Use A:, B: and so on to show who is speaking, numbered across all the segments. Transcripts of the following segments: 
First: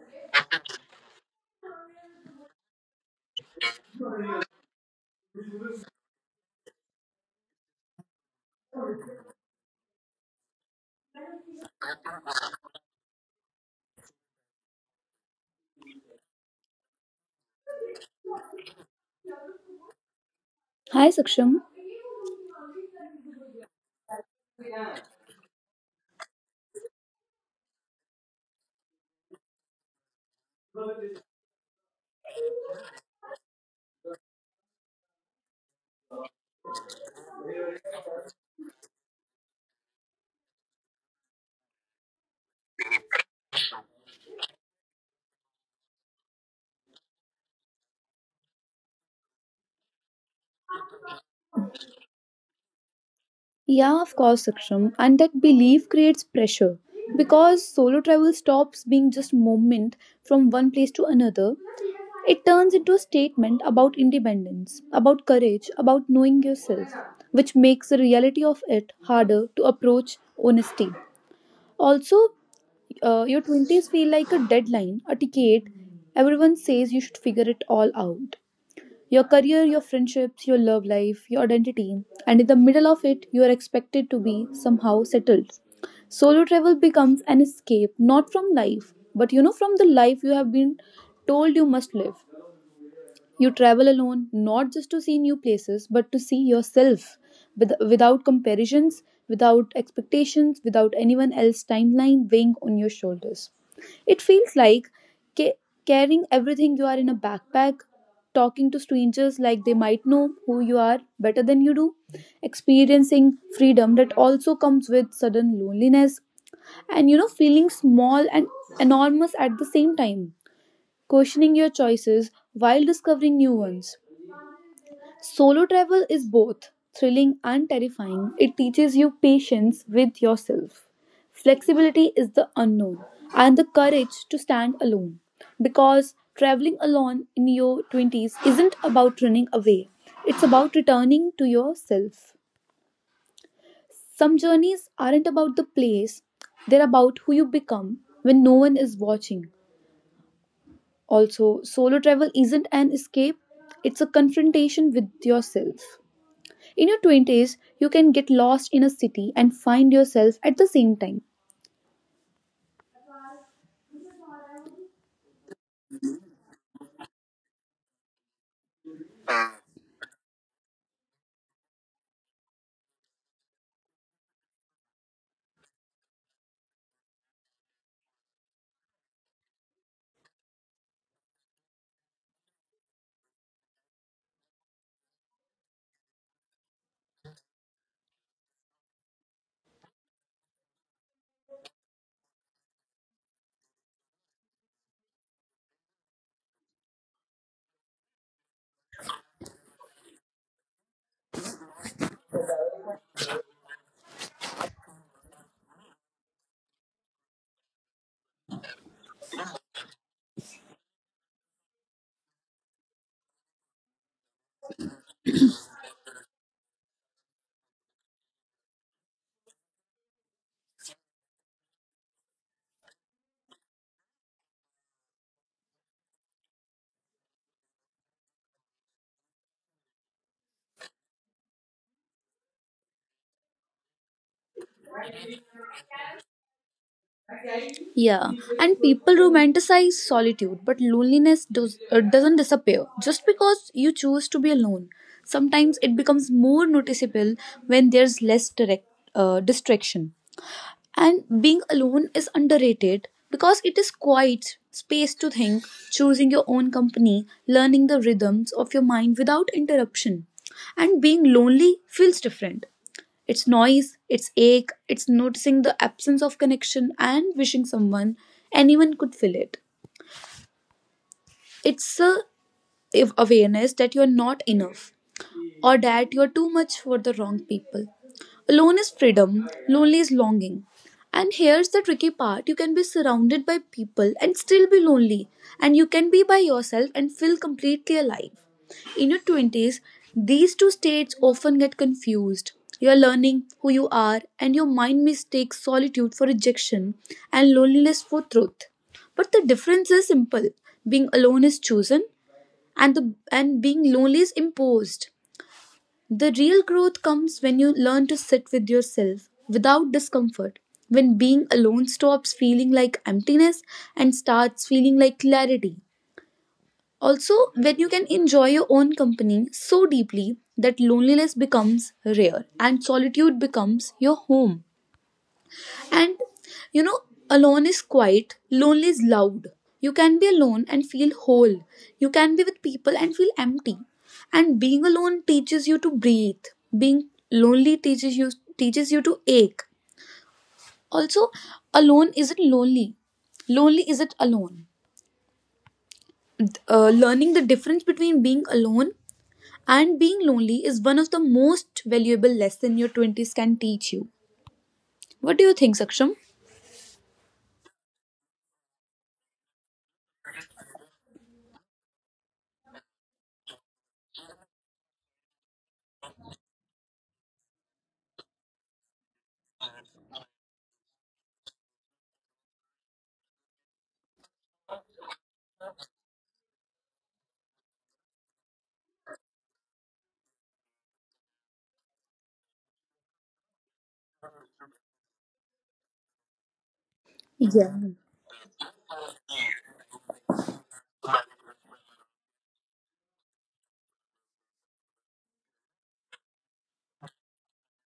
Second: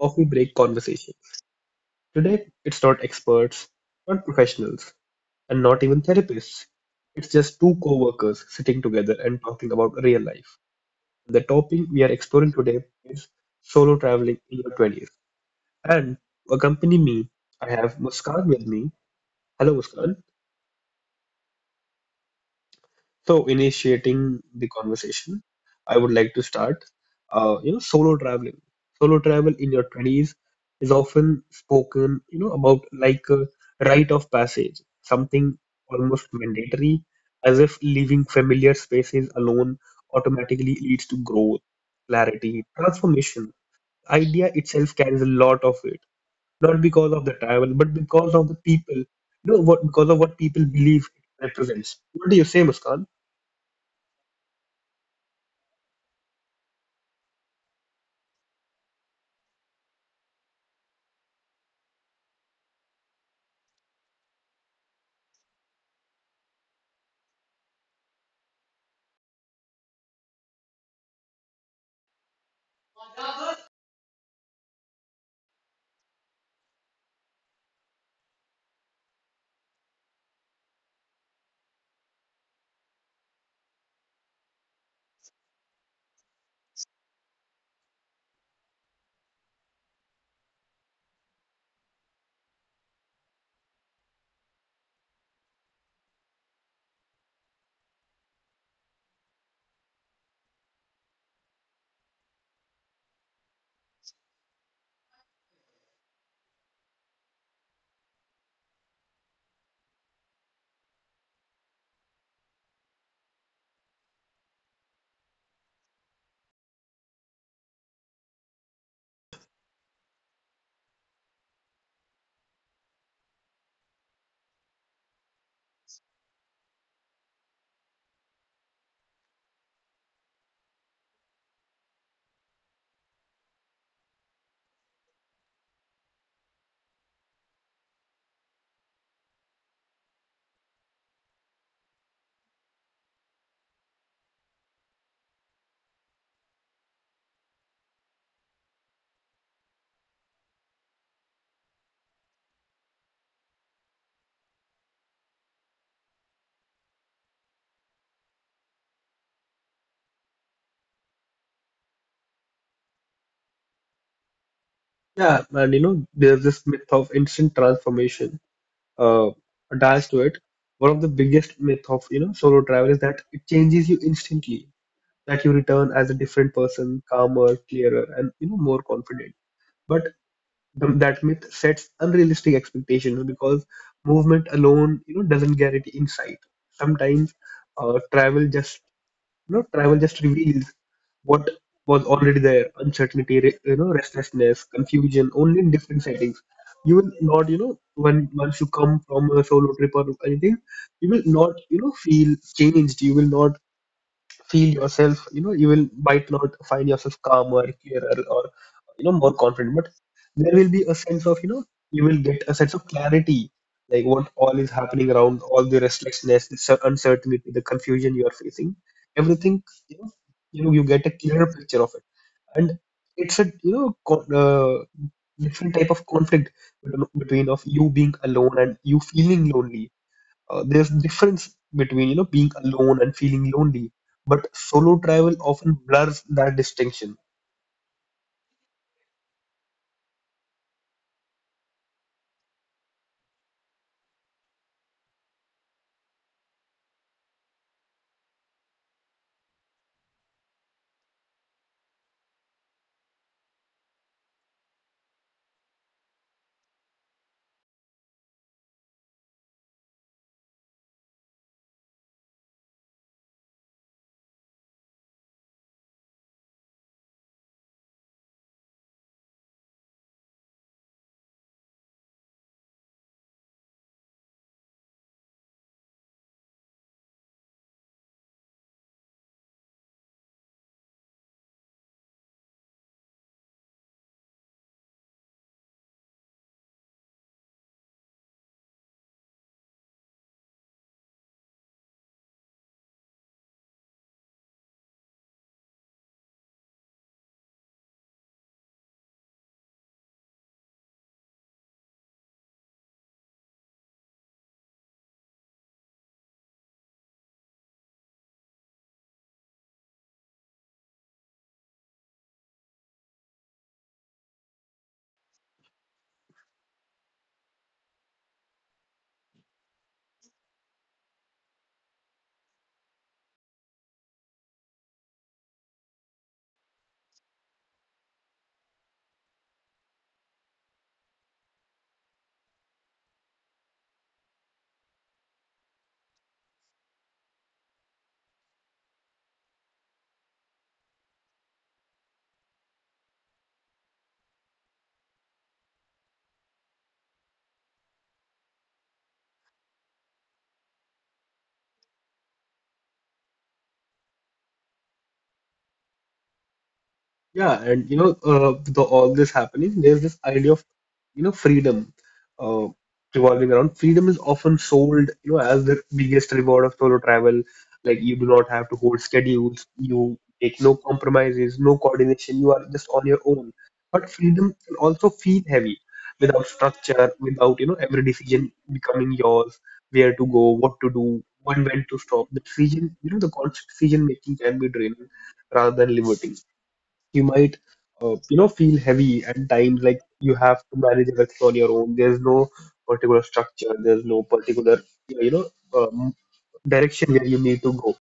A: Coffee Break Conversations. Today, it's not experts, not professionals, and not even therapists. It's just two co workers sitting together and talking about real life. The topic we are exploring today is solo traveling in your 20s. And to accompany me, I have Muskan with me. Hello, Muskan.
B: Hi Saksham.
A: So, initiating the conversation, I would like to start. Solo traveling. Solo travel in your 20s is often spoken, about like a rite of passage, something almost mandatory, as if leaving familiar spaces alone automatically leads to growth, clarity, transformation. Idea itself carries a lot of weight, not because of the travel, but because of the people, you know, what because of what people believe it represents. What do you say, Muskan?
B: Yeah, of course, Saksham. And that belief creates pressure because solo travel stops being just movement from one place to another. It turns into a statement about independence, about courage, about knowing yourself, which makes the reality of it harder to approach Honesty. Also, your 20s feel like a deadline, a ticket. Everyone says you should figure it all out. Your career, your friendships, your love life, your identity, and in the middle of it, you are expected to be somehow settled. Solo travel becomes an escape not from life, but from the life you have been told you must live. You travel alone, not just to see new places, but to see yourself with, without comparisons, without expectations, without anyone else's timeline weighing on your shoulders. It feels like ca- carrying everything you are in a backpack, talking to strangers like they might know who you are better than you do, experiencing freedom that also comes with sudden loneliness, and feeling small and enormous at the same time questioning your choices while discovering new ones. Solo travel is both thrilling and terrifying. It teaches you patience with yourself. Flexibility is the unknown and the courage to stand alone. Because traveling alone in your 20s isn't about running away, it's about returning to yourself. Some journeys aren't about the place, they're about who you become when no one is watching. Also, solo travel isn't an escape, it's a confrontation with yourself. In your 20s, you can get lost in a city and find yourself at the same time.
A: Yeah, and there's this myth of instant transformation uh, attached to it. One of the biggest myth of, solo travel is that it changes you instantly, that you return as a different person, calmer, clearer, and, more confident. But that myth sets unrealistic expectations because movement alone, doesn't guarantee insight. Sometimes uh, travel just travel just reveals what was already there: uncertainty, restlessness, confusion. Only in different settings. You will not, when once you come from a solo trip or anything, you will not, feel changed. You will not feel yourself, you will might not find yourself calmer, clearer, or more confident. But there will be a sense of, you will get a sense of clarity, like what all is happening around, all the restlessness, the uncertainty, the confusion you are facing, everything, you know, you get a clearer picture of it, and it's a different type of conflict between of you being alone and you feeling lonely. There's difference between being alone and feeling lonely, but solo travel often blurs that distinction.
B: Yeah, and people romanticize solitude, but loneliness doesn't disappear just because you choose to be alone. Sometimes it becomes more noticeable when there's less direct distraction. And being alone is underrated because it is quiet space to think, choosing your own company, learning the rhythms of your mind without interruption. And being lonely feels different. It's noise, it's ache, it's noticing the absence of connection and wishing someone, anyone could fill it. It's a if awareness that you're not enough or that you're too much for the wrong people. Alone is freedom, lonely is longing. And here's the tricky part you can be surrounded by people and still be lonely, and you can be by yourself and feel completely alive. In your 20s, these two states often get confused. You're learning who you are, and your mind mistakes solitude for rejection and loneliness for truth. But the difference is simple being alone is chosen, and being lonely is imposed. The real growth comes when you learn to sit with yourself without discomfort, when being alone stops feeling like emptiness and starts feeling like clarity. Also, when you can enjoy your own company so deeply that loneliness becomes rare and solitude becomes your home. And you know, alone is quiet, lonely is loud. You can be alone and feel whole. You can be with people and feel empty. And being alone teaches you to breathe. Being lonely teaches you to ache. Also, alone isn't lonely. Lonely isn't alone. Learning the difference between being alone and being lonely is one of the most valuable lesson your 20s can teach you. What do you think, Saksham?
A: Yeah, and all this happening, there's this idea of, freedom uh, revolving around. Freedom is often sold, as the biggest reward of solo travel. Like you do not have to hold schedules, you make no compromises, no coordination. You are just on your own. But freedom can also feel heavy without structure, without, every decision becoming yours, where to go, what to do, when to stop. The decision, the constant decision making can be draining rather than liberating. You might
B: Yeah.
A: feel heavy at times, like you have to manage everything on your own. There's no particular structure, there's no particular, you know um, direction where you need to go.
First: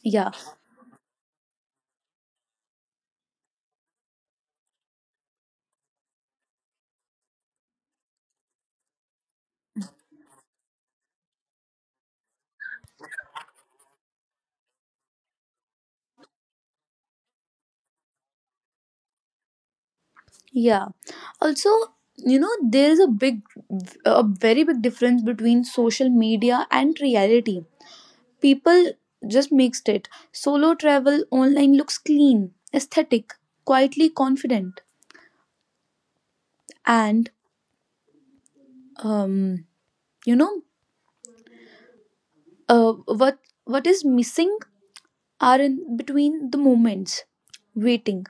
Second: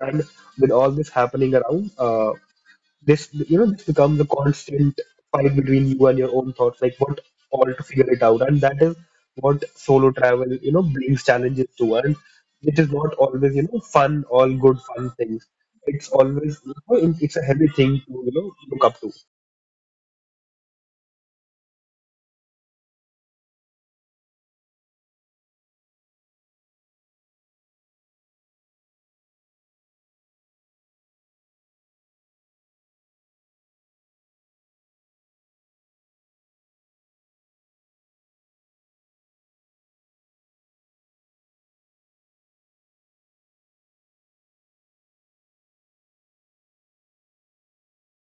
A: And
B: Yeah.
A: with all this happening around, this you know this becomes a constant fight between you and your own thoughts, like what all to figure it out, and that is what solo travel, brings challenges to. And it is not always, fun, all good fun things. It's always you know, it- it's a heavy thing to, look up to.
B: Yeah. Also, there is a very big difference between social media and reality. People just mixed it. Solo travel online looks clean, aesthetic, quietly confident, and um, you know, what is missing are in between the moments, waiting,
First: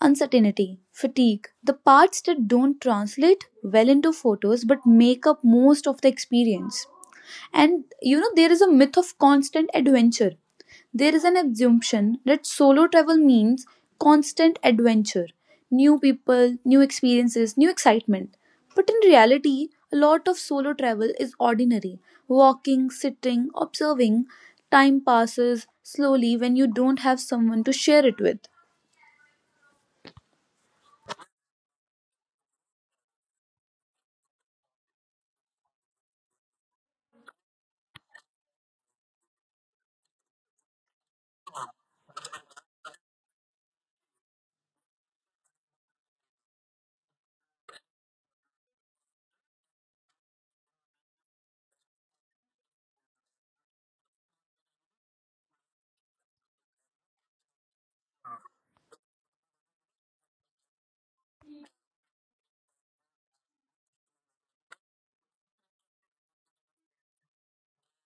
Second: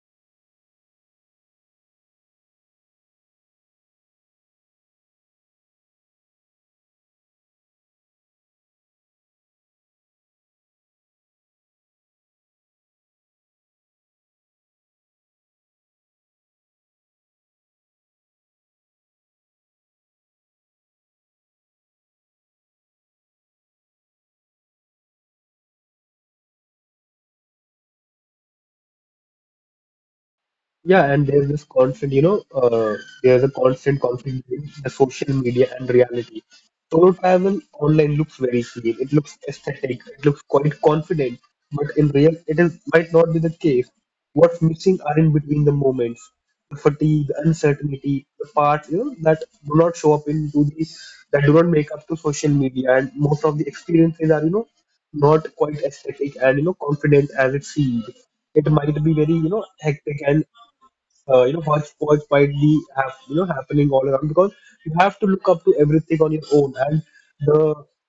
B: uncertainty, fatigue, the parts that don't translate well into photos but make up most of the experience. And there is a myth of constant adventure. There is an assumption that solo travel means constant adventure, new people, new experiences, new excitement. But in reality, a lot of solo travel is ordinary walking, sitting, observing. Time passes slowly when you don't have someone to share it with.
A: Yeah, and there's this constant, there's a constant conflict between the social media and reality. Solo travel online looks very clean, it looks aesthetic, it looks quite confident, but in real, it is might not be the case. What's missing are in between the moments, the fatigue, the uncertainty, the parts, that do not show up into the, that do not make up to social media, and most of the experiences are, not quite aesthetic and confident as it seems. It might be very hectic, and hodgepodge widely have, happening all around, because you have to look up to everything on your own, and the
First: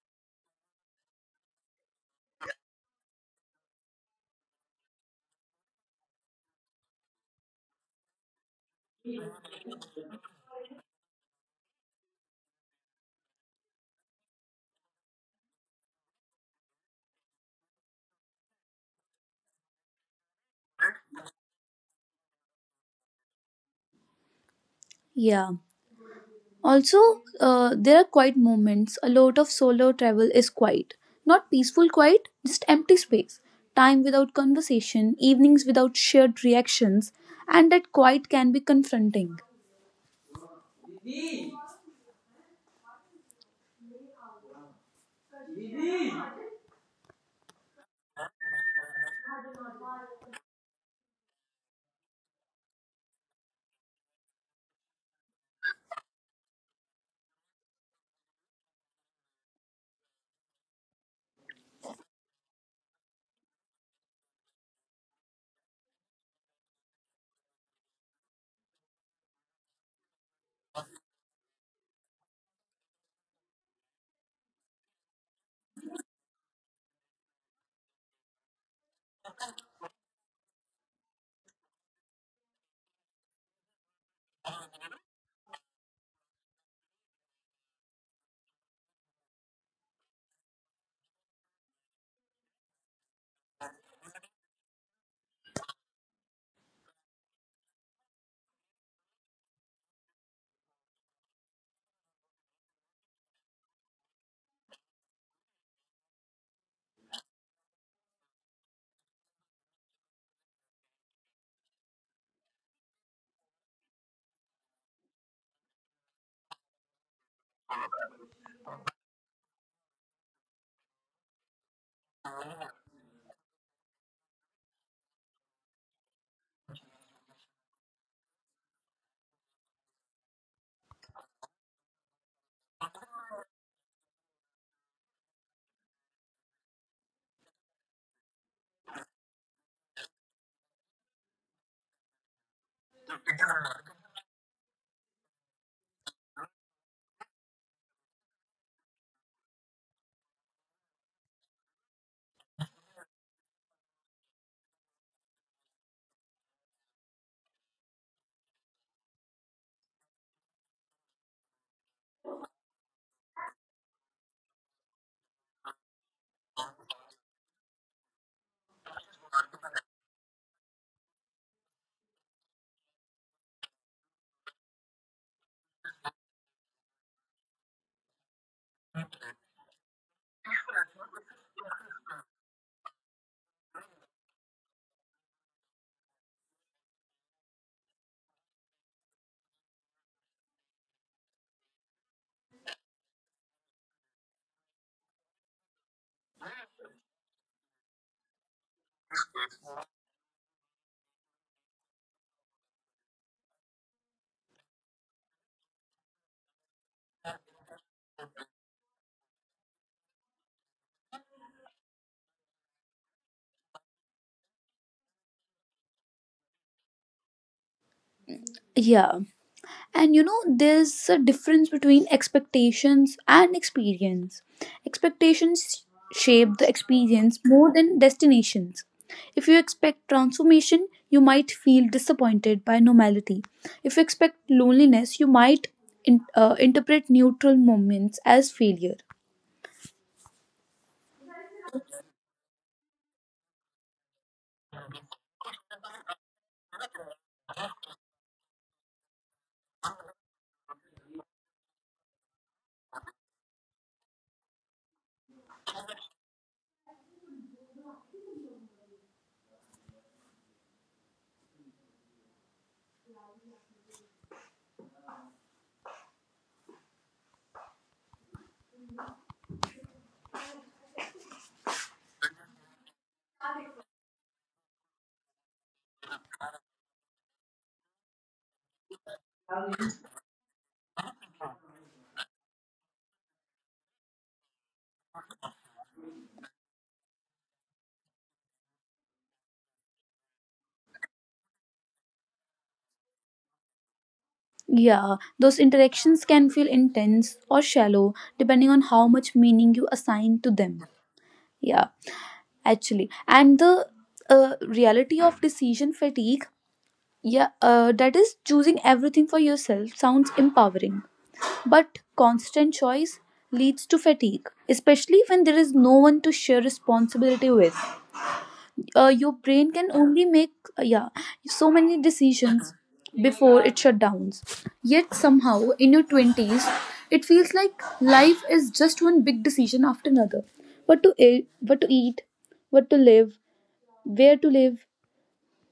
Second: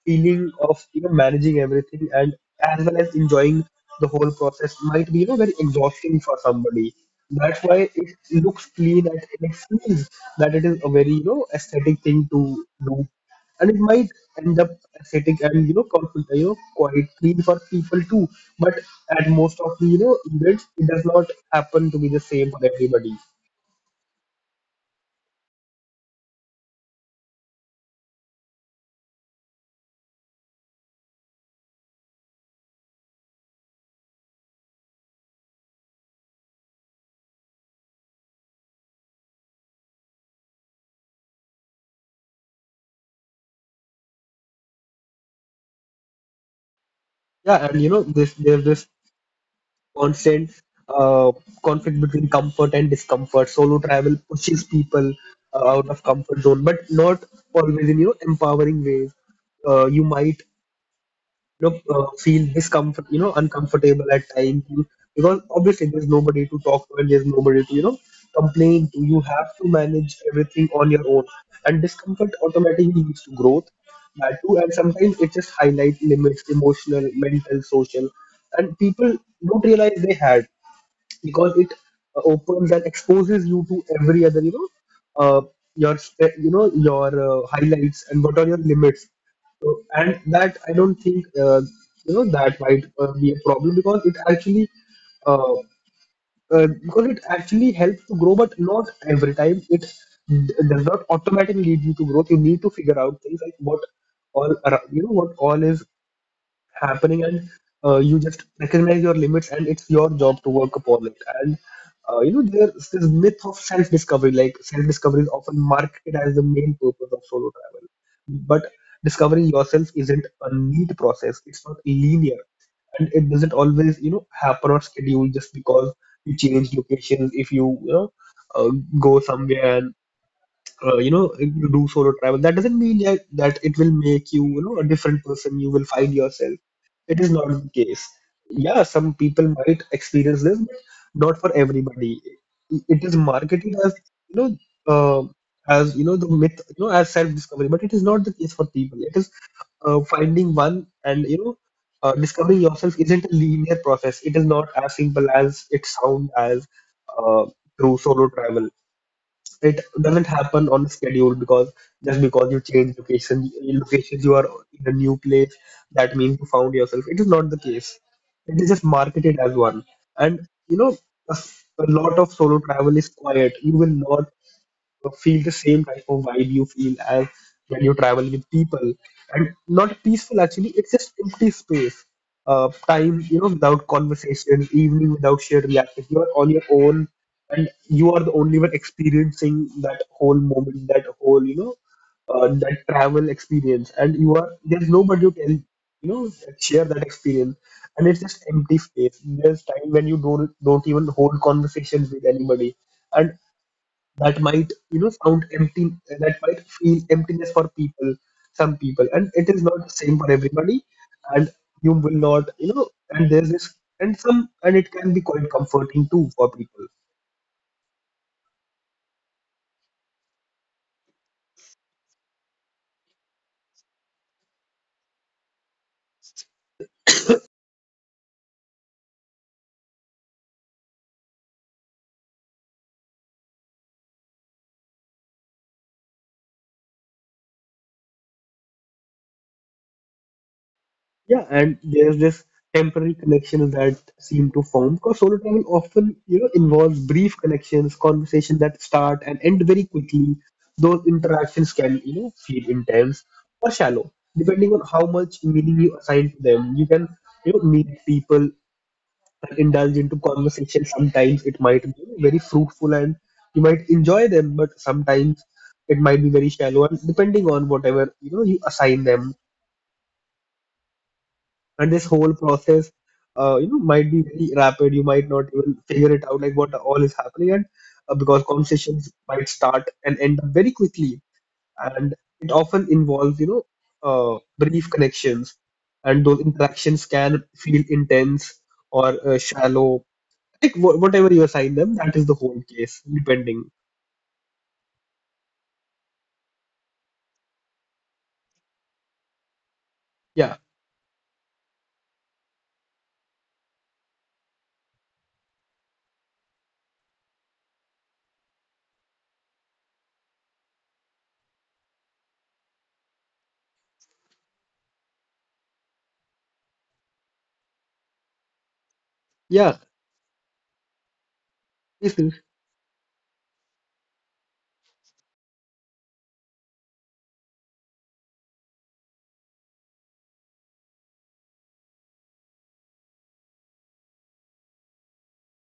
A: feeling of, managing everything and as well as enjoying the whole process might be, very exhausting for somebody. That's why it looks clean and it feels that it is a very, aesthetic thing to do, and it might end up aesthetic and, conflict, quite clean for people too. But at most of the, events, it does not happen to be the same for everybody.
B: Yeah. Also, there are quiet moments. A lot of solo travel is quiet. Not peaceful quiet, just empty space. Time without conversation, evenings without shared reactions, and that quiet can be confronting.
A: Yeah, and you know this there's this constant, uh, conflict between comfort and discomfort. Solo travel pushes people out of comfort zone, but not always in, empowering ways. You might feel discomfort, uncomfortable at times. Because obviously there's nobody to talk to, and there's nobody to, complain to. You have to manage everything on your own, and discomfort automatically leads to growth. That too, and sometimes it just highlight limits, emotional, mental, social, and people don't realize they had, because it opens and exposes you to every other, uh, your your highlights and what are your limits. So, and that I don't think, that might be a problem, uh, because it actually helps to grow, but not every time it does not automatically lead you to growth. You need to figure out things, like what all what all is happening, and you just recognize your limits, and it's your job to work upon it. And there's this myth of self-discovery. Like self-discovery is often marketed as the main purpose of solo travel, but discovering yourself isn't a neat process, it's not linear, and it doesn't always, happen on schedule just because you change locations. If you, you know uh, go somewhere and uh, you know do solo travel, that doesn't mean that it will make you, you know a different person, you will find yourself. It is not the case. Yeah, some people might experience this, but not for everybody. It is marketed as, you know uh, as, the myth, as self discovery, but it is not the case for people. It is finding one and, discovering yourself isn't a linear process, it is not as simple as it sounds, as uh, through solo travel. It doesn't happen on a schedule, because just because you change locations, you are in a new place, that means you found yourself. It is not the case. It is just marketed as one. And you know a, a lot of solo travel is quiet. You will not feel the same type of vibe you feel as when you travel with people, and not peaceful, actually it's just empty space. Time, without conversation, evening without shared reaction, you are on your own. And you are the only one experiencing that whole moment, that whole, that travel experience, and you are there's nobody to tell, share that experience. And it's just empty space, there's time when you don't even hold conversations with anybody. And that might, sound empty, that might feel emptiness for people, some people, and it is not the same for everybody. And you will not you know and there's this and some and it can be quite comforting too for people.
B: Yeah, and there's a difference between expectations and experience. Expectations shape the experience more than destinations. If you expect transformation, you might feel disappointed by normality. If you expect loneliness, you might interpret neutral moments as failure.
A: Yeah, and there's this temporary connections that seem to form, because solo travel often, involves brief connections, conversations that start and end very quickly. Those interactions can, feel intense or shallow, depending on how much meaning you assign to them. You can, meet people and indulge into conversation. Sometimes it might be very fruitful and you might enjoy them, but sometimes it might be very shallow, and depending on whatever, you assign them. And this whole process, might be very rapid, you might not even figure it out, like what all is happening, and because conversations might start and end up very quickly. And it often involves, brief connections, and those interactions can feel intense or shallow, like whatever you assign them, that is the whole case depending.
B: Yeah, those interactions can feel intense or shallow depending on how much meaning you assign to
A: Yeah.
B: them. Yeah, actually and the reality of decision fatigue, yeah, that is choosing everything for yourself sounds empowering, but constant choice leads to fatigue, especially when there is no one to share responsibility with. Your brain
A: Yeah,
B: can only make uh, yeah so many
A: please, please.
B: decisions before it shut down, yet somehow in your 20s it feels like life is just one big decision after another. What to eat, what to live, where to live,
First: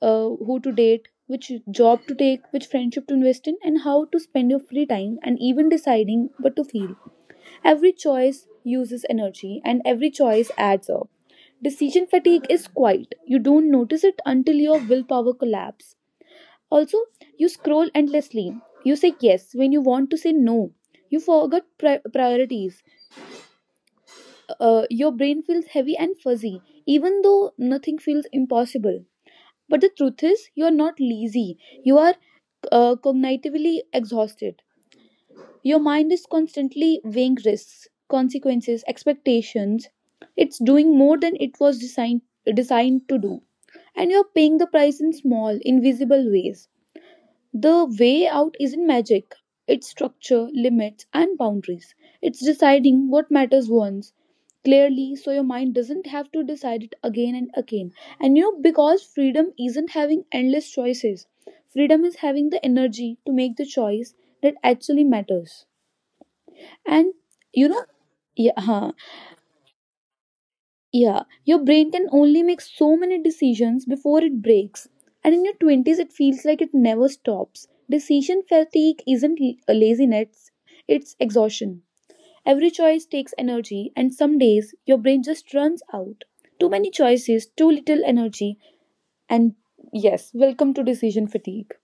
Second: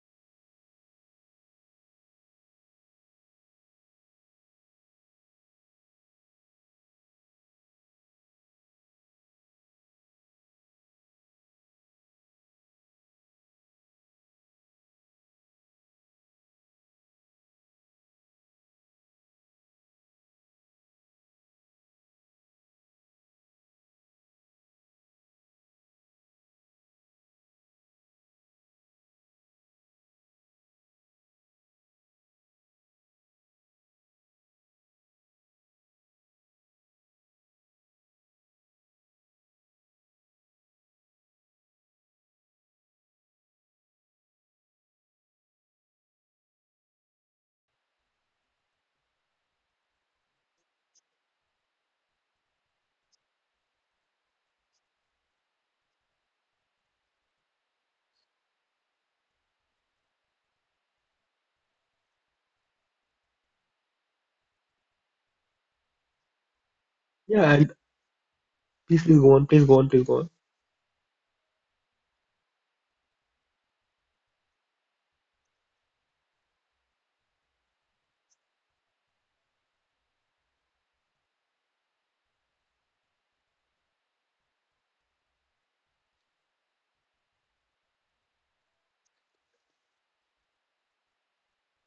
B: who to date, which job to take, which friendship to invest in, and how to spend your free time, and even deciding what to feel. Every choice uses energy, and every choice adds up. Decision fatigue is quiet. You don't notice it until your willpower collapses. Also, you scroll endlessly. You say yes when you want to say no. You forget priorities. Your brain feels heavy and fuzzy, even though nothing feels impossible. But the truth is, you are not lazy. You are cognitively exhausted. Your mind is constantly weighing risks, consequences, expectations. It's doing more than it was designed to do, and you're paying the price in small, invisible ways. The way out isn't magic, it's structure, limits, and boundaries. It's deciding what matters once clearly so your mind doesn't have to decide it again and again. And because freedom isn't having endless choices, freedom is having the energy to make the choice that actually matters. And
A: Yeah,
B: you
A: and
B: know, yeah, huh.
A: please, please go on, please go on, please go on.
B: Yeah, your brain can only make so many decisions before it breaks. And in your 20s, it feels like it never stops. Decision fatigue isn't laziness, it's exhaustion. Every choice takes energy, and some days your brain just runs out. Too many choices, too little energy, and yes, welcome to decision fatigue.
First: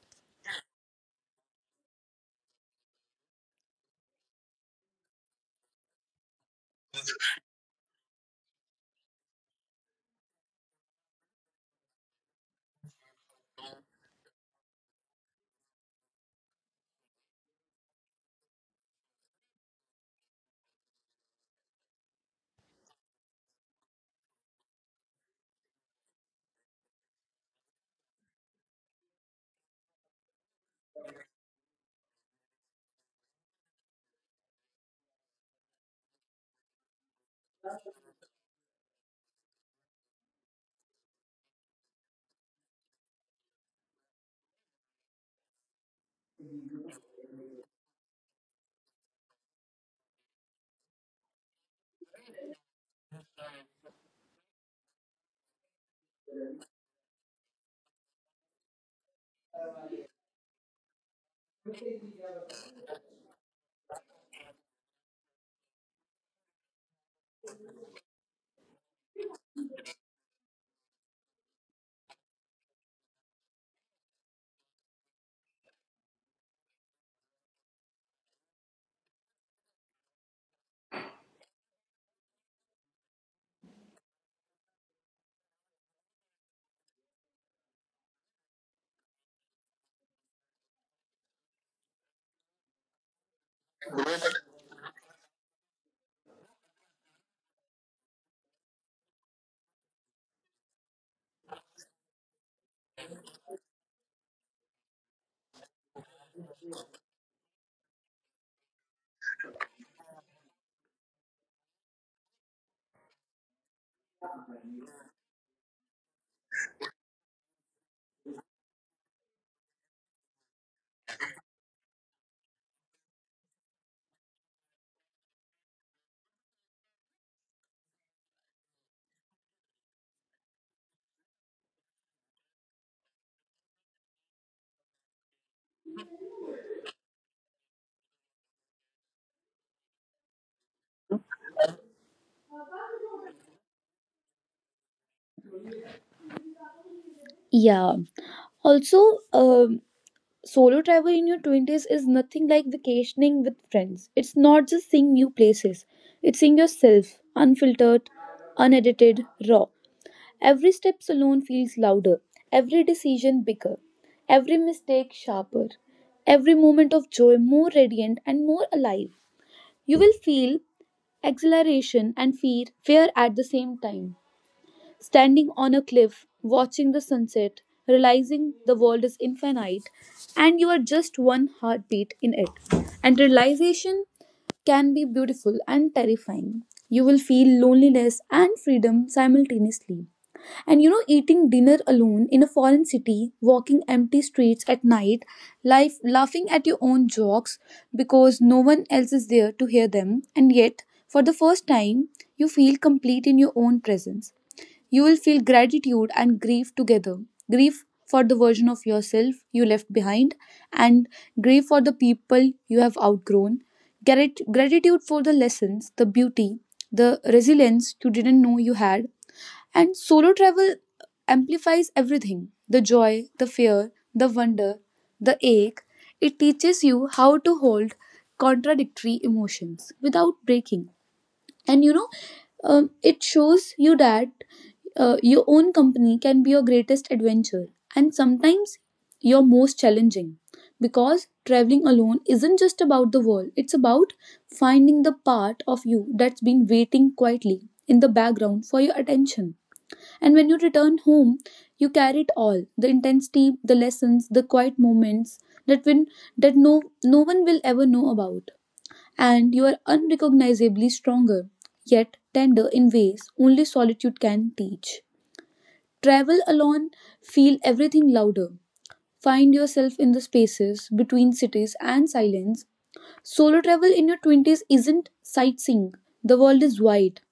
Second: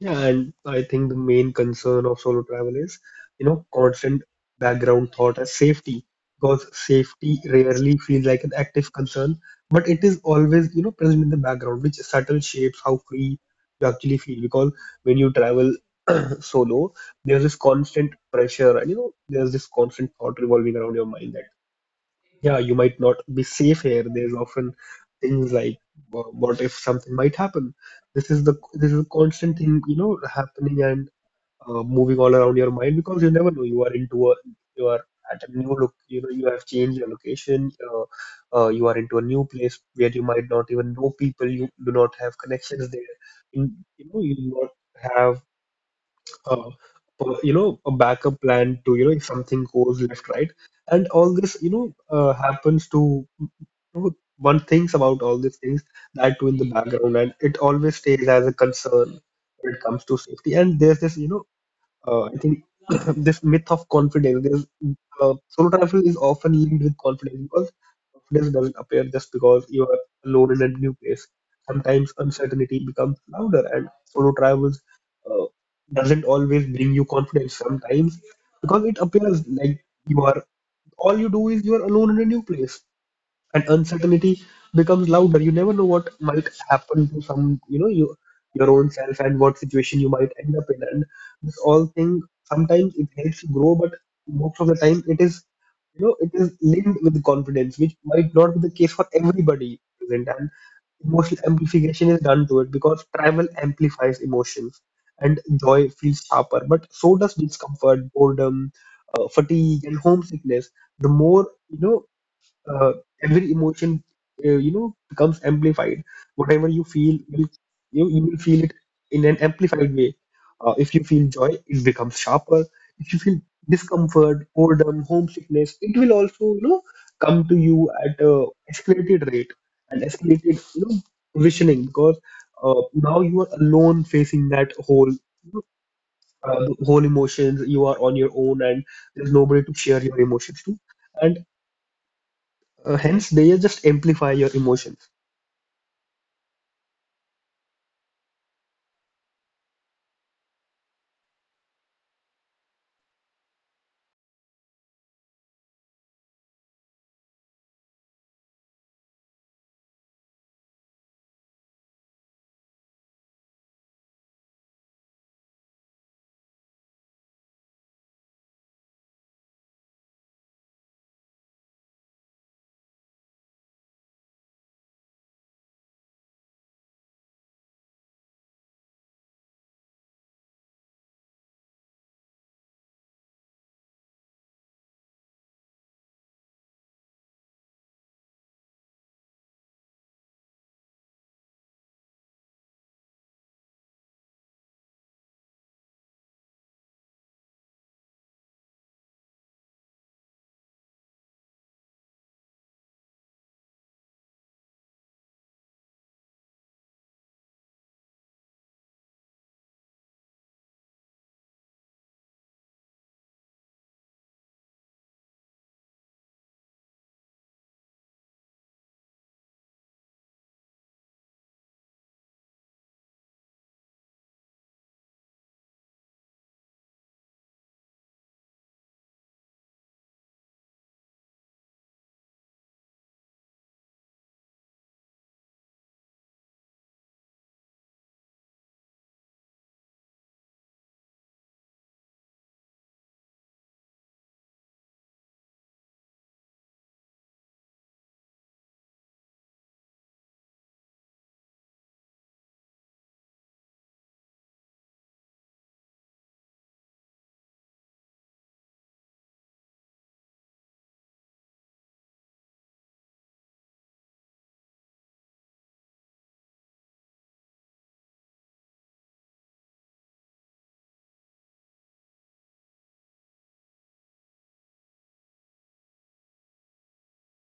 A: Yeah, and I think the main concern of solo travel is, constant background thought as safety, because safety rarely feels like an active concern, but it is always, present in the background, which subtle shapes how free you actually feel. Because when you travel solo, there's this constant pressure, and there's this constant thought revolving around your mind, yeah, you might not be safe here. There's often things like, what if something might happen? This is a constant thing, you know, happening and moving all around your mind because you never know. You are at a new look. You know, you have changed your location. You are into a new place where you might not even know people. You do not have connections there. In, you know, you do not have uh, you know a backup plan to you know if something goes left right and all this you know happens to one thinks about all these things that too in the background, and it always stays as a concern when it comes to safety. And there's this you know I think this myth of confidence, solo travel is often linked with confidence, because confidence doesn't appear just because you are alone in a new place. Sometimes uncertainty becomes louder, and solo travels uh, doesn't always bring you confidence. Sometimes because it appears like you are all you do is you are alone in a new place and uncertainty becomes louder. You never know what might happen to some you know you your own self and what situation you might end up in, and this all thing sometimes it helps you grow, but most of the time it is you know it is linked with confidence, which might not be the case for everybody present. And emotional amplification is done to it, because travel amplifies emotions and joy feels sharper, but so does discomfort, boredom, fatigue and homesickness. The more you know uh, every emotion you know becomes amplified. Whatever you feel, will you will feel it in an amplified way. If you feel joy, it becomes sharper. If you feel discomfort, boredom, homesickness, it will also you know come to you at a escalated rate and escalated you know positioning, because now you are alone facing that whole you know, whole emotions. You are on your own, and there's nobody to share your emotions to and. Hence, they just amplify your emotions.
B: Yeah, also, solo travel in your 20s is nothing like vacationing with friends. It's not just seeing new places, it's seeing yourself, unfiltered, unedited, raw. Every step alone feels louder, every decision bigger, every mistake sharper, every moment of joy more radiant and more alive. You will feel exhilaration and fear at the same time standing on a cliff, watching the sunset, realizing the world is infinite and you are just one heartbeat in it. And realization can be beautiful and terrifying. You will feel loneliness and freedom simultaneously. And eating dinner alone in a foreign city, walking empty streets at night, life, laughing at your own jokes because no one else is there to hear them, and yet, for the first time, you feel complete in your own presence. You will feel gratitude and grief together. Grief for the version of yourself you left behind, and grief for the people you have outgrown. Gratitude for the lessons, the beauty, the resilience you didn't know you had. And solo travel amplifies everything the joy, the fear, the wonder, the ache. It teaches you how to hold contradictory emotions without breaking, and it shows you that your own company can be your greatest adventure, and sometimes your most challenging, because traveling alone isn't just about the world, it's about finding the part of you that's been waiting quietly in the background for your attention. And when you return home, you carry it all the intensity, the lessons, the quiet moments that when that no no one will ever know about, and you are unrecognizably stronger, yet tender in ways only solitude can teach. Travel alone, feel everything louder. Find yourself in the spaces between cities and silence. Solo travel in your 20s isn't sightseeing. The world is wide,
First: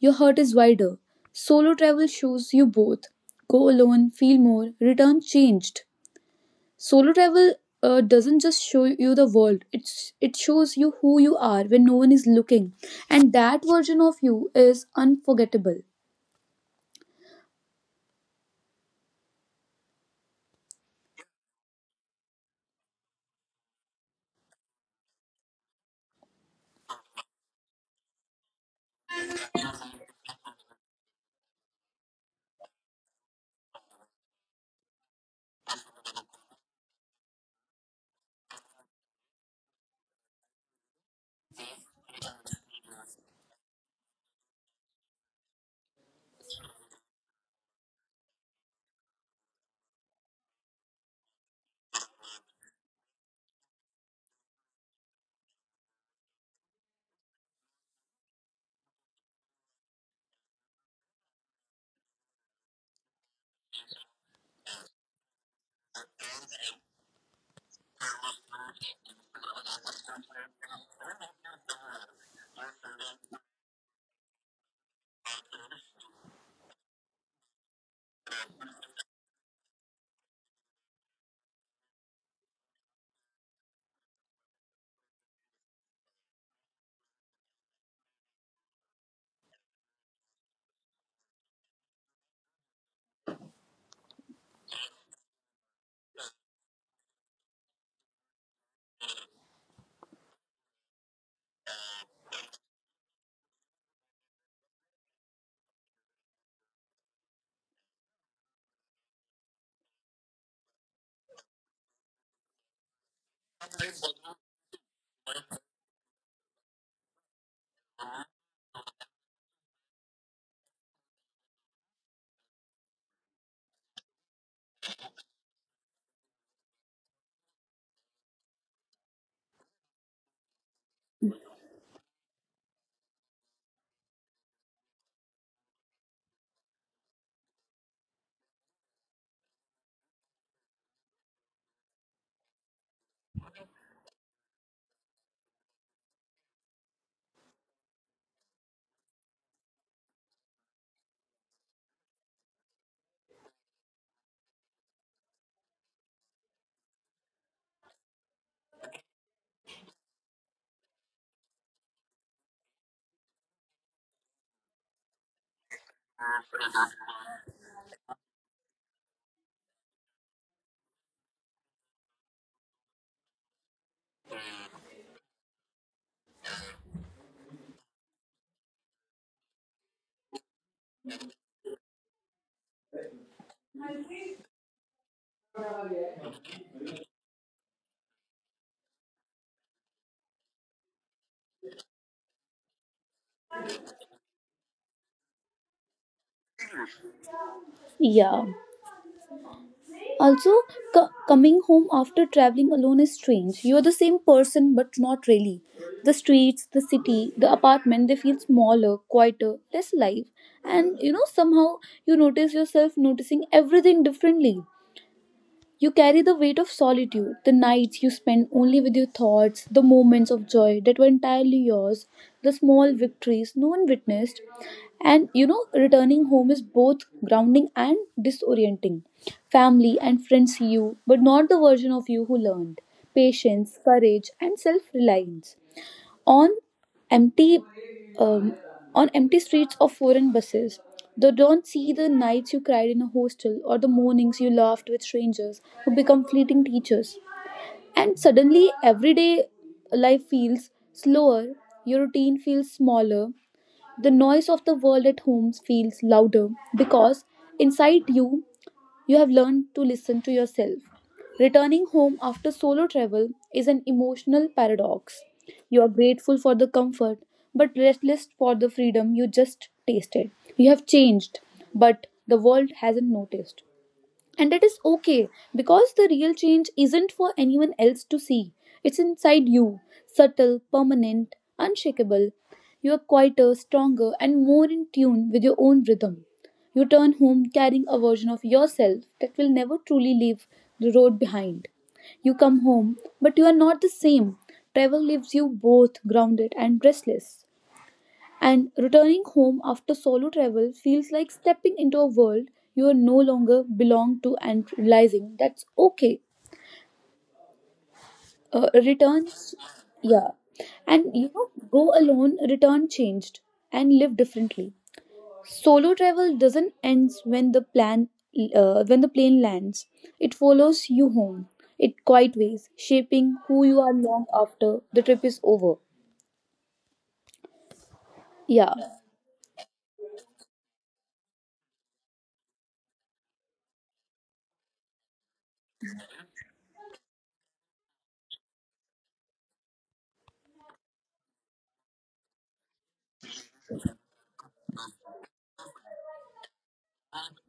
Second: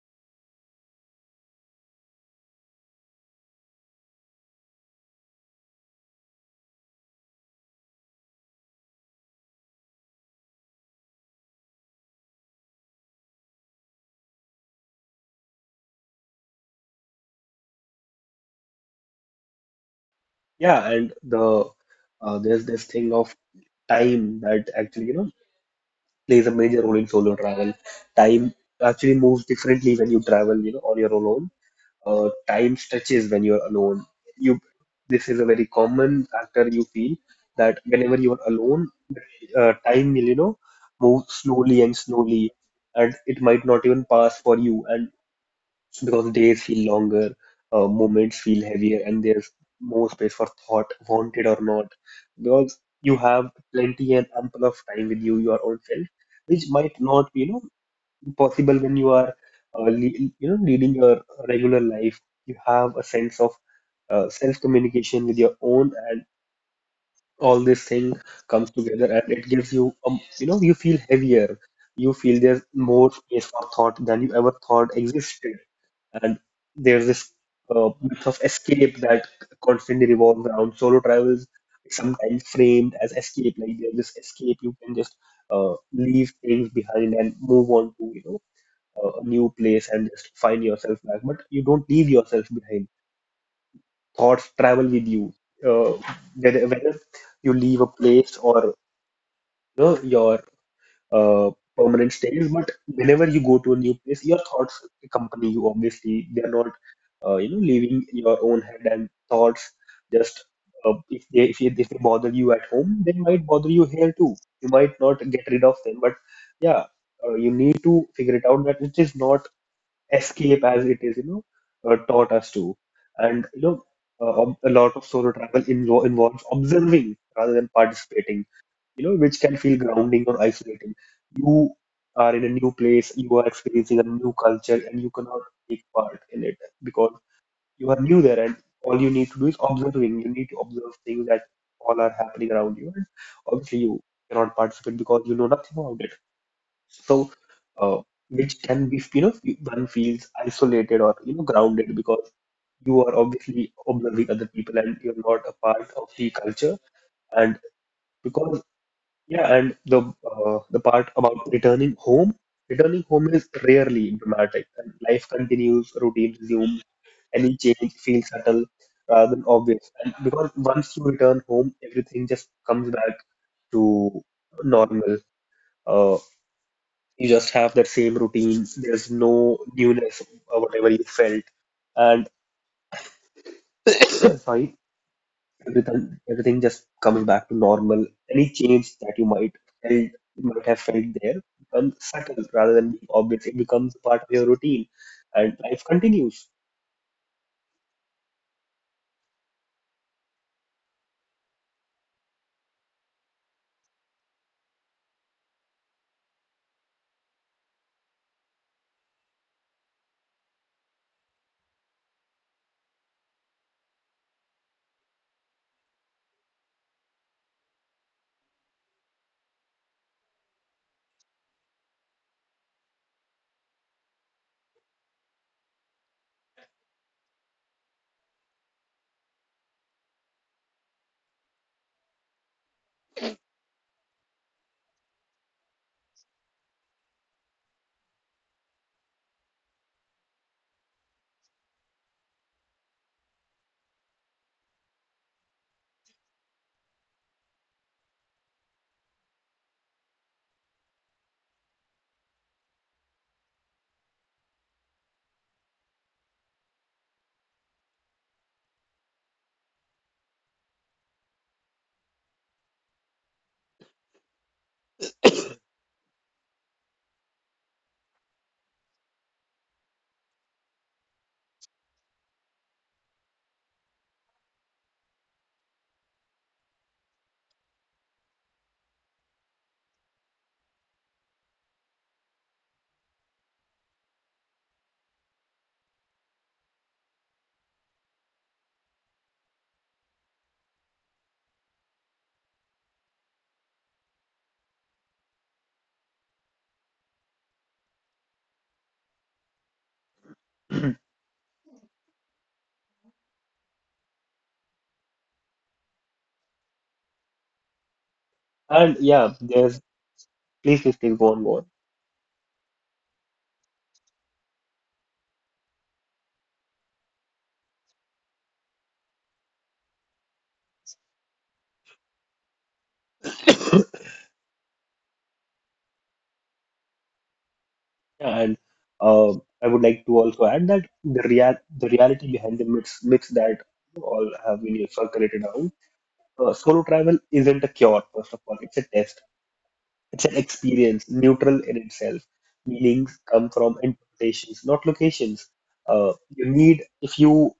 B: your heart is wider. Solo travel shows you both. Go alone, feel more, return changed. Solo travel doesn't just show you the world; it shows you who you are when no one is looking, and that version of you is unforgettable.
A: Yeah, and the there's this thing of time that actually, you know, plays a major role in solo travel. Time actually moves differently when you travel, you know, on your own. Time stretches when you're alone. You, this is a very common factor you feel that whenever you're alone, time will, you know, move slowly and slowly, and it might not even pass for you. And because days feel longer, moments feel heavier, and there's more space for thought, wanted or not, because you have plenty and ample of time with you, your own self, which might not be, you know, possible when you are, you know, leading your regular life. You have a sense of self-communication with your own, and all this thing comes together, and it gives you, you know, you feel heavier. You feel there's more space for thought than you ever thought existed. And there's this myth of escape that constantly revolves around solo travels, sometimes framed as escape. Like there's this escape, you can just leave things behind and move on to you know a new place and just find yourself back. But you don't leave yourself behind. Thoughts travel with you. Uh, Whether you leave a place or you know, your uh, permanent stays. But whenever you go to a new place, your thoughts accompany you. Obviously, they are not you know leaving your own head and thoughts. Just if they if they bother you at home, they might bother you here too. You might not get rid of them, but yeah, you need to figure it out that it is not escape as it is you know taught us to. And you know, a lot of solo travel involves observing rather than participating, you know, which can feel grounding or isolating. You are in a new place, you are experiencing a new culture, and you cannot take part in it because you are new there, and all you need to do is observing. You need to observe things that all are happening around you, and obviously you cannot participate because you know nothing about it. So, uh, which can be, you know, one feels isolated or you know grounded because you are obviously observing other people and you're not a part of the culture. And because yeah, and the part about returning home is rarely dramatic, and life continues, routine resumes, any change feels subtle rather than obvious. And because once you return home, everything just comes back to normal. Uh, you just have that same routine. There's no newness, whatever you felt. And sorry, everything, everything just comes back to normal. Any change that you might felt, might have felt there becomes subtle rather than being obvious. It becomes part of your routine, and life continues.
B: Yeah. Also, coming home after traveling alone is strange. You're the same person, but not really. The streets, the city, the apartment, they feel smaller, quieter, less alive. And somehow you notice yourself noticing everything differently. You carry the weight of solitude, the nights you spend only with your thoughts, the moments of joy that were entirely yours, the small victories no one witnessed. And returning home is both grounding and disorienting. Family and friends see you, but not the version of you who learned patience, courage, and self reliance. On empty, um, on empty streets or foreign buses, they don't see the nights you cried in a hostel or the mornings you laughed with strangers who become fleeting teachers. And suddenly, everyday life feels slower, your routine feels smaller, the noise of the world at home feels louder because inside you, you have learned to listen to yourself. Returning home after solo travel is an emotional paradox. You are grateful for the comfort, but restless for the freedom you just tasted. You have changed, but the world hasn't noticed. And that is okay because the real change isn't for anyone else to see. It's inside you, subtle, permanent, unshakable. You are quieter, stronger, and more in tune with your own rhythm. You turn home carrying a version of yourself that will never truly leave the road behind. You come home, but you are not the same. Travel leaves you both grounded and restless. And returning home after solo travel feels like stepping into a world you are no longer belong to and realizing that's okay. Uh,
A: And yeah,
B: returns,
A: there's
B: yeah.
A: please, please, please
B: And
A: go on, go on.
B: go alone, return changed and live differently. Solo travel doesn't end when the plane lands. It follows you home. It quite ways, shaping who you are long after the trip is over.
A: Yeah, and
B: Yeah.
A: uh, I would like to also add that the reality behind the myths that all have been circulated around. Solo travel isn't a cure, first of all. It's a test. It's an experience, neutral in itself. Meanings come from interpretations, not locations. You need, if you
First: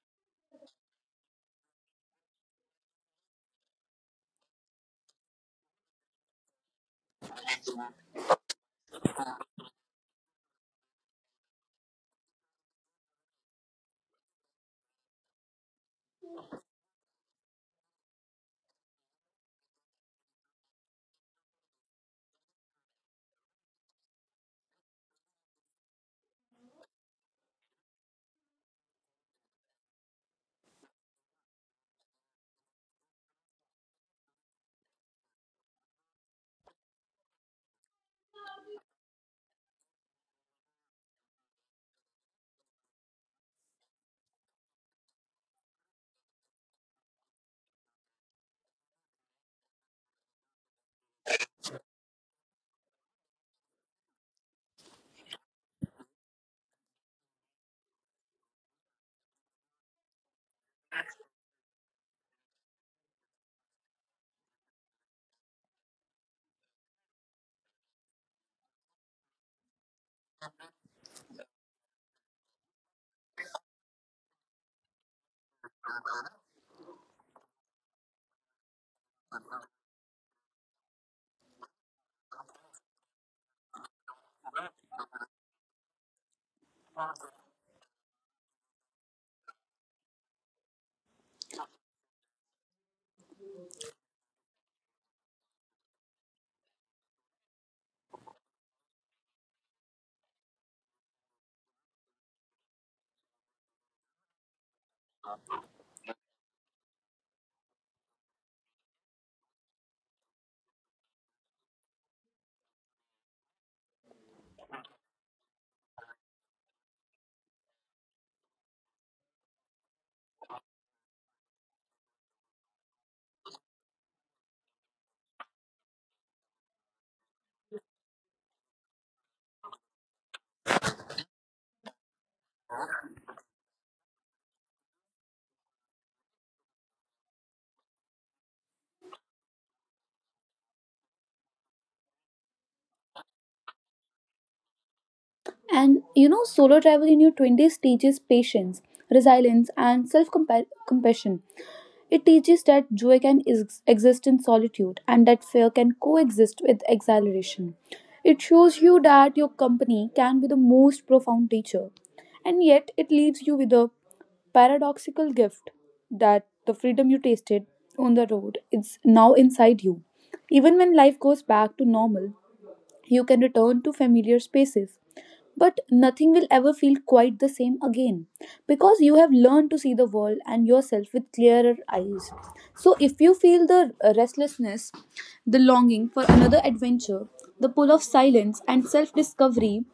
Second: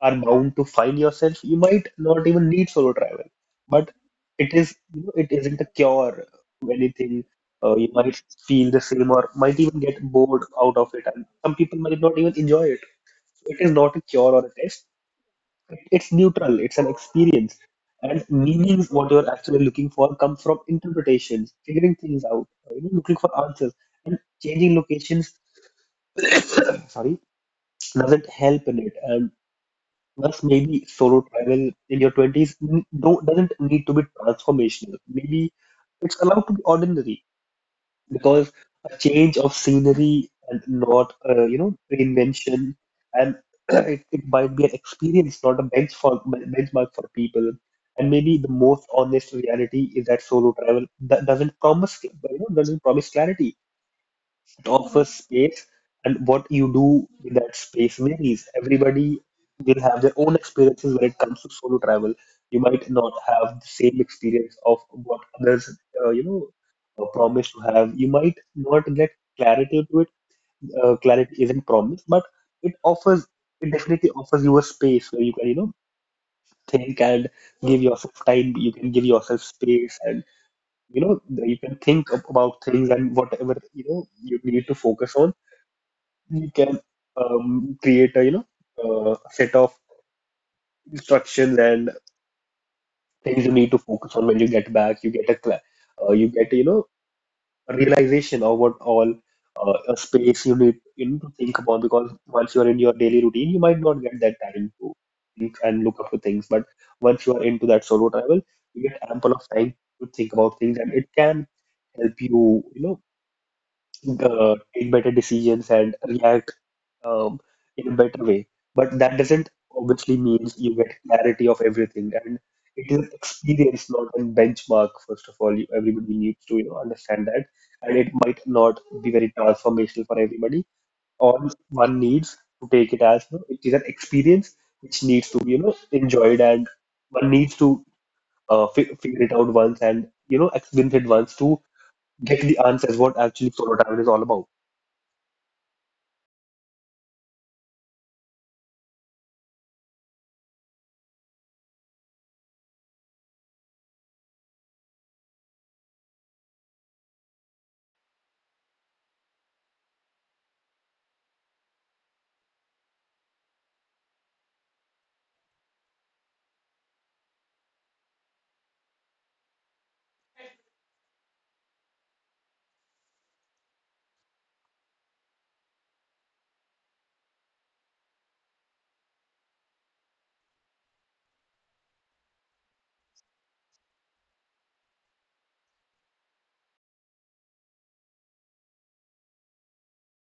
A: are bound to find yourself, you might not even need solo travel. But it is, you know, it isn't a cure to anything. You might feel the same or might even get bored out of it, and some people might not even enjoy it. So it is not a cure or a test. It's neutral, it's an experience. And meanings, what you're actually looking for, come from interpretations, figuring things out, you know, looking for answers. Changing locations, sorry, doesn't help in it. And thus, maybe solo travel in your 20s n- don't, doesn't need to be transformational. Maybe it's allowed to be ordinary, because a change of scenery and not you know reinvention. And it might be an experience, not a benchmark for people. And maybe the most honest reality is that solo travel that doesn't promise you know doesn't promise clarity, offers space, and what you do with that space varies. Everybody will have their own experiences when it comes to solo travel. You might not have the same experience of what others, uh, you know, promise to have. You might not get clarity to it. Clarity isn't promised, but it offers, it definitely offers you a space where you can, you know, think and give yourself time. You can give yourself space, and you know you can think about things. And whatever you know you need to focus on, you can create a you know set of instructions and things you need to focus on when you get back. You get a you get you know a realization of what all a space you need, you need to think about, because once you are in your daily routine, you might not get that time to think and look up to things. But once you are into that solo travel, you get ample of time to think about things, and it can help you you know take better decisions and react um, in a better way. But that doesn't obviously means you get clarity of everything, and it is an experience, not a benchmark. First of all, you, everybody needs to you know understand that, and it might not be very transformational for everybody. All one needs to take it as you know, it is an experience which needs to be you know enjoyed, and one needs to figure it out once and you know experience it once to get the answers what actually solo travel is all about.
B: And solo travel in your 20s teaches patience, resilience, and self compassion. It teaches that joy can exist in solitude and that fear can coexist with exhilaration. It shows you that your company can be the most profound teacher, and yet it leaves you with a paradoxical gift that the freedom you tasted on the road is now inside you. Even when life goes back to normal, you can return to familiar spaces but nothing will ever feel quite the same again because you have learned to see the world and yourself with clearer eyes. So, if you feel the restlessness, the longing for another adventure, the pull of silence and self discovery,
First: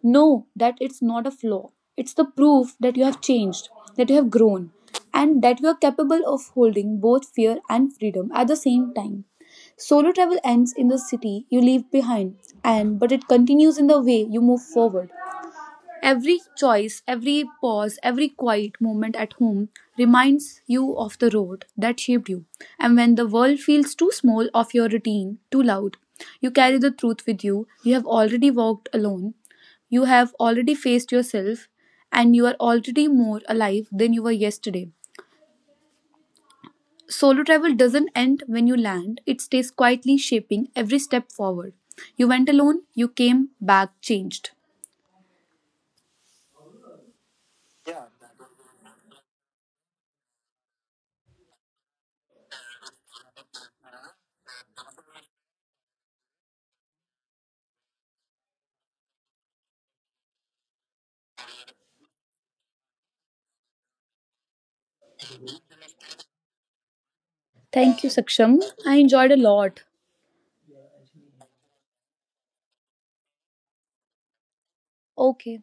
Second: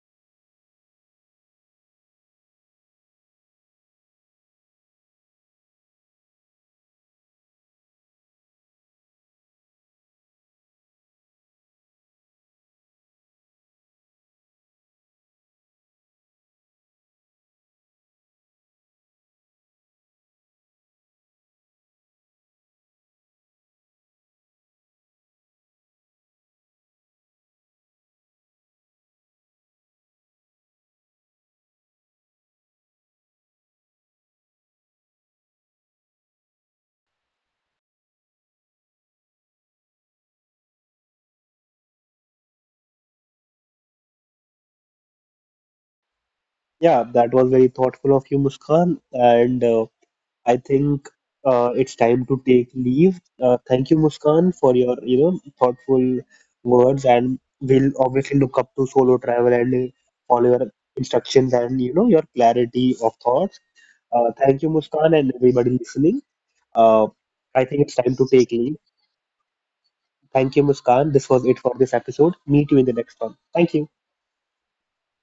B: know that it's not a flaw. It's the proof that you have changed, that you have grown, and that you are capable of holding both fear and freedom at the same time. Solo travel ends in the city you leave behind, and but it continues in the way you move forward. Every choice, every pause, every quiet moment at home reminds you of the road that shaped you. And when the world feels too small of your routine, too loud, you carry the truth with you. You have already walked alone, you have already faced yourself, and you are already more alive than you were yesterday. Solo travel doesn't end when you land, it stays quietly shaping every step forward. You went alone, you came back changed.
A: Yeah, that was very thoughtful of you, Muskan. And I think it's time to take leave. Thank you, Muskan, for your you know thoughtful words, and we'll obviously look up to solo travel and follow your instructions and you know your clarity of thoughts. Thank you, Muskan, and everybody listening. Uh,
B: Thank
A: I
B: you,
A: think it's time
B: Saksham.
A: to take
B: I
A: leave.
B: enjoyed a lot.
A: Thank you, Muskan. This was it for this episode. Meet you in the next one. Thank you.
B: Okay,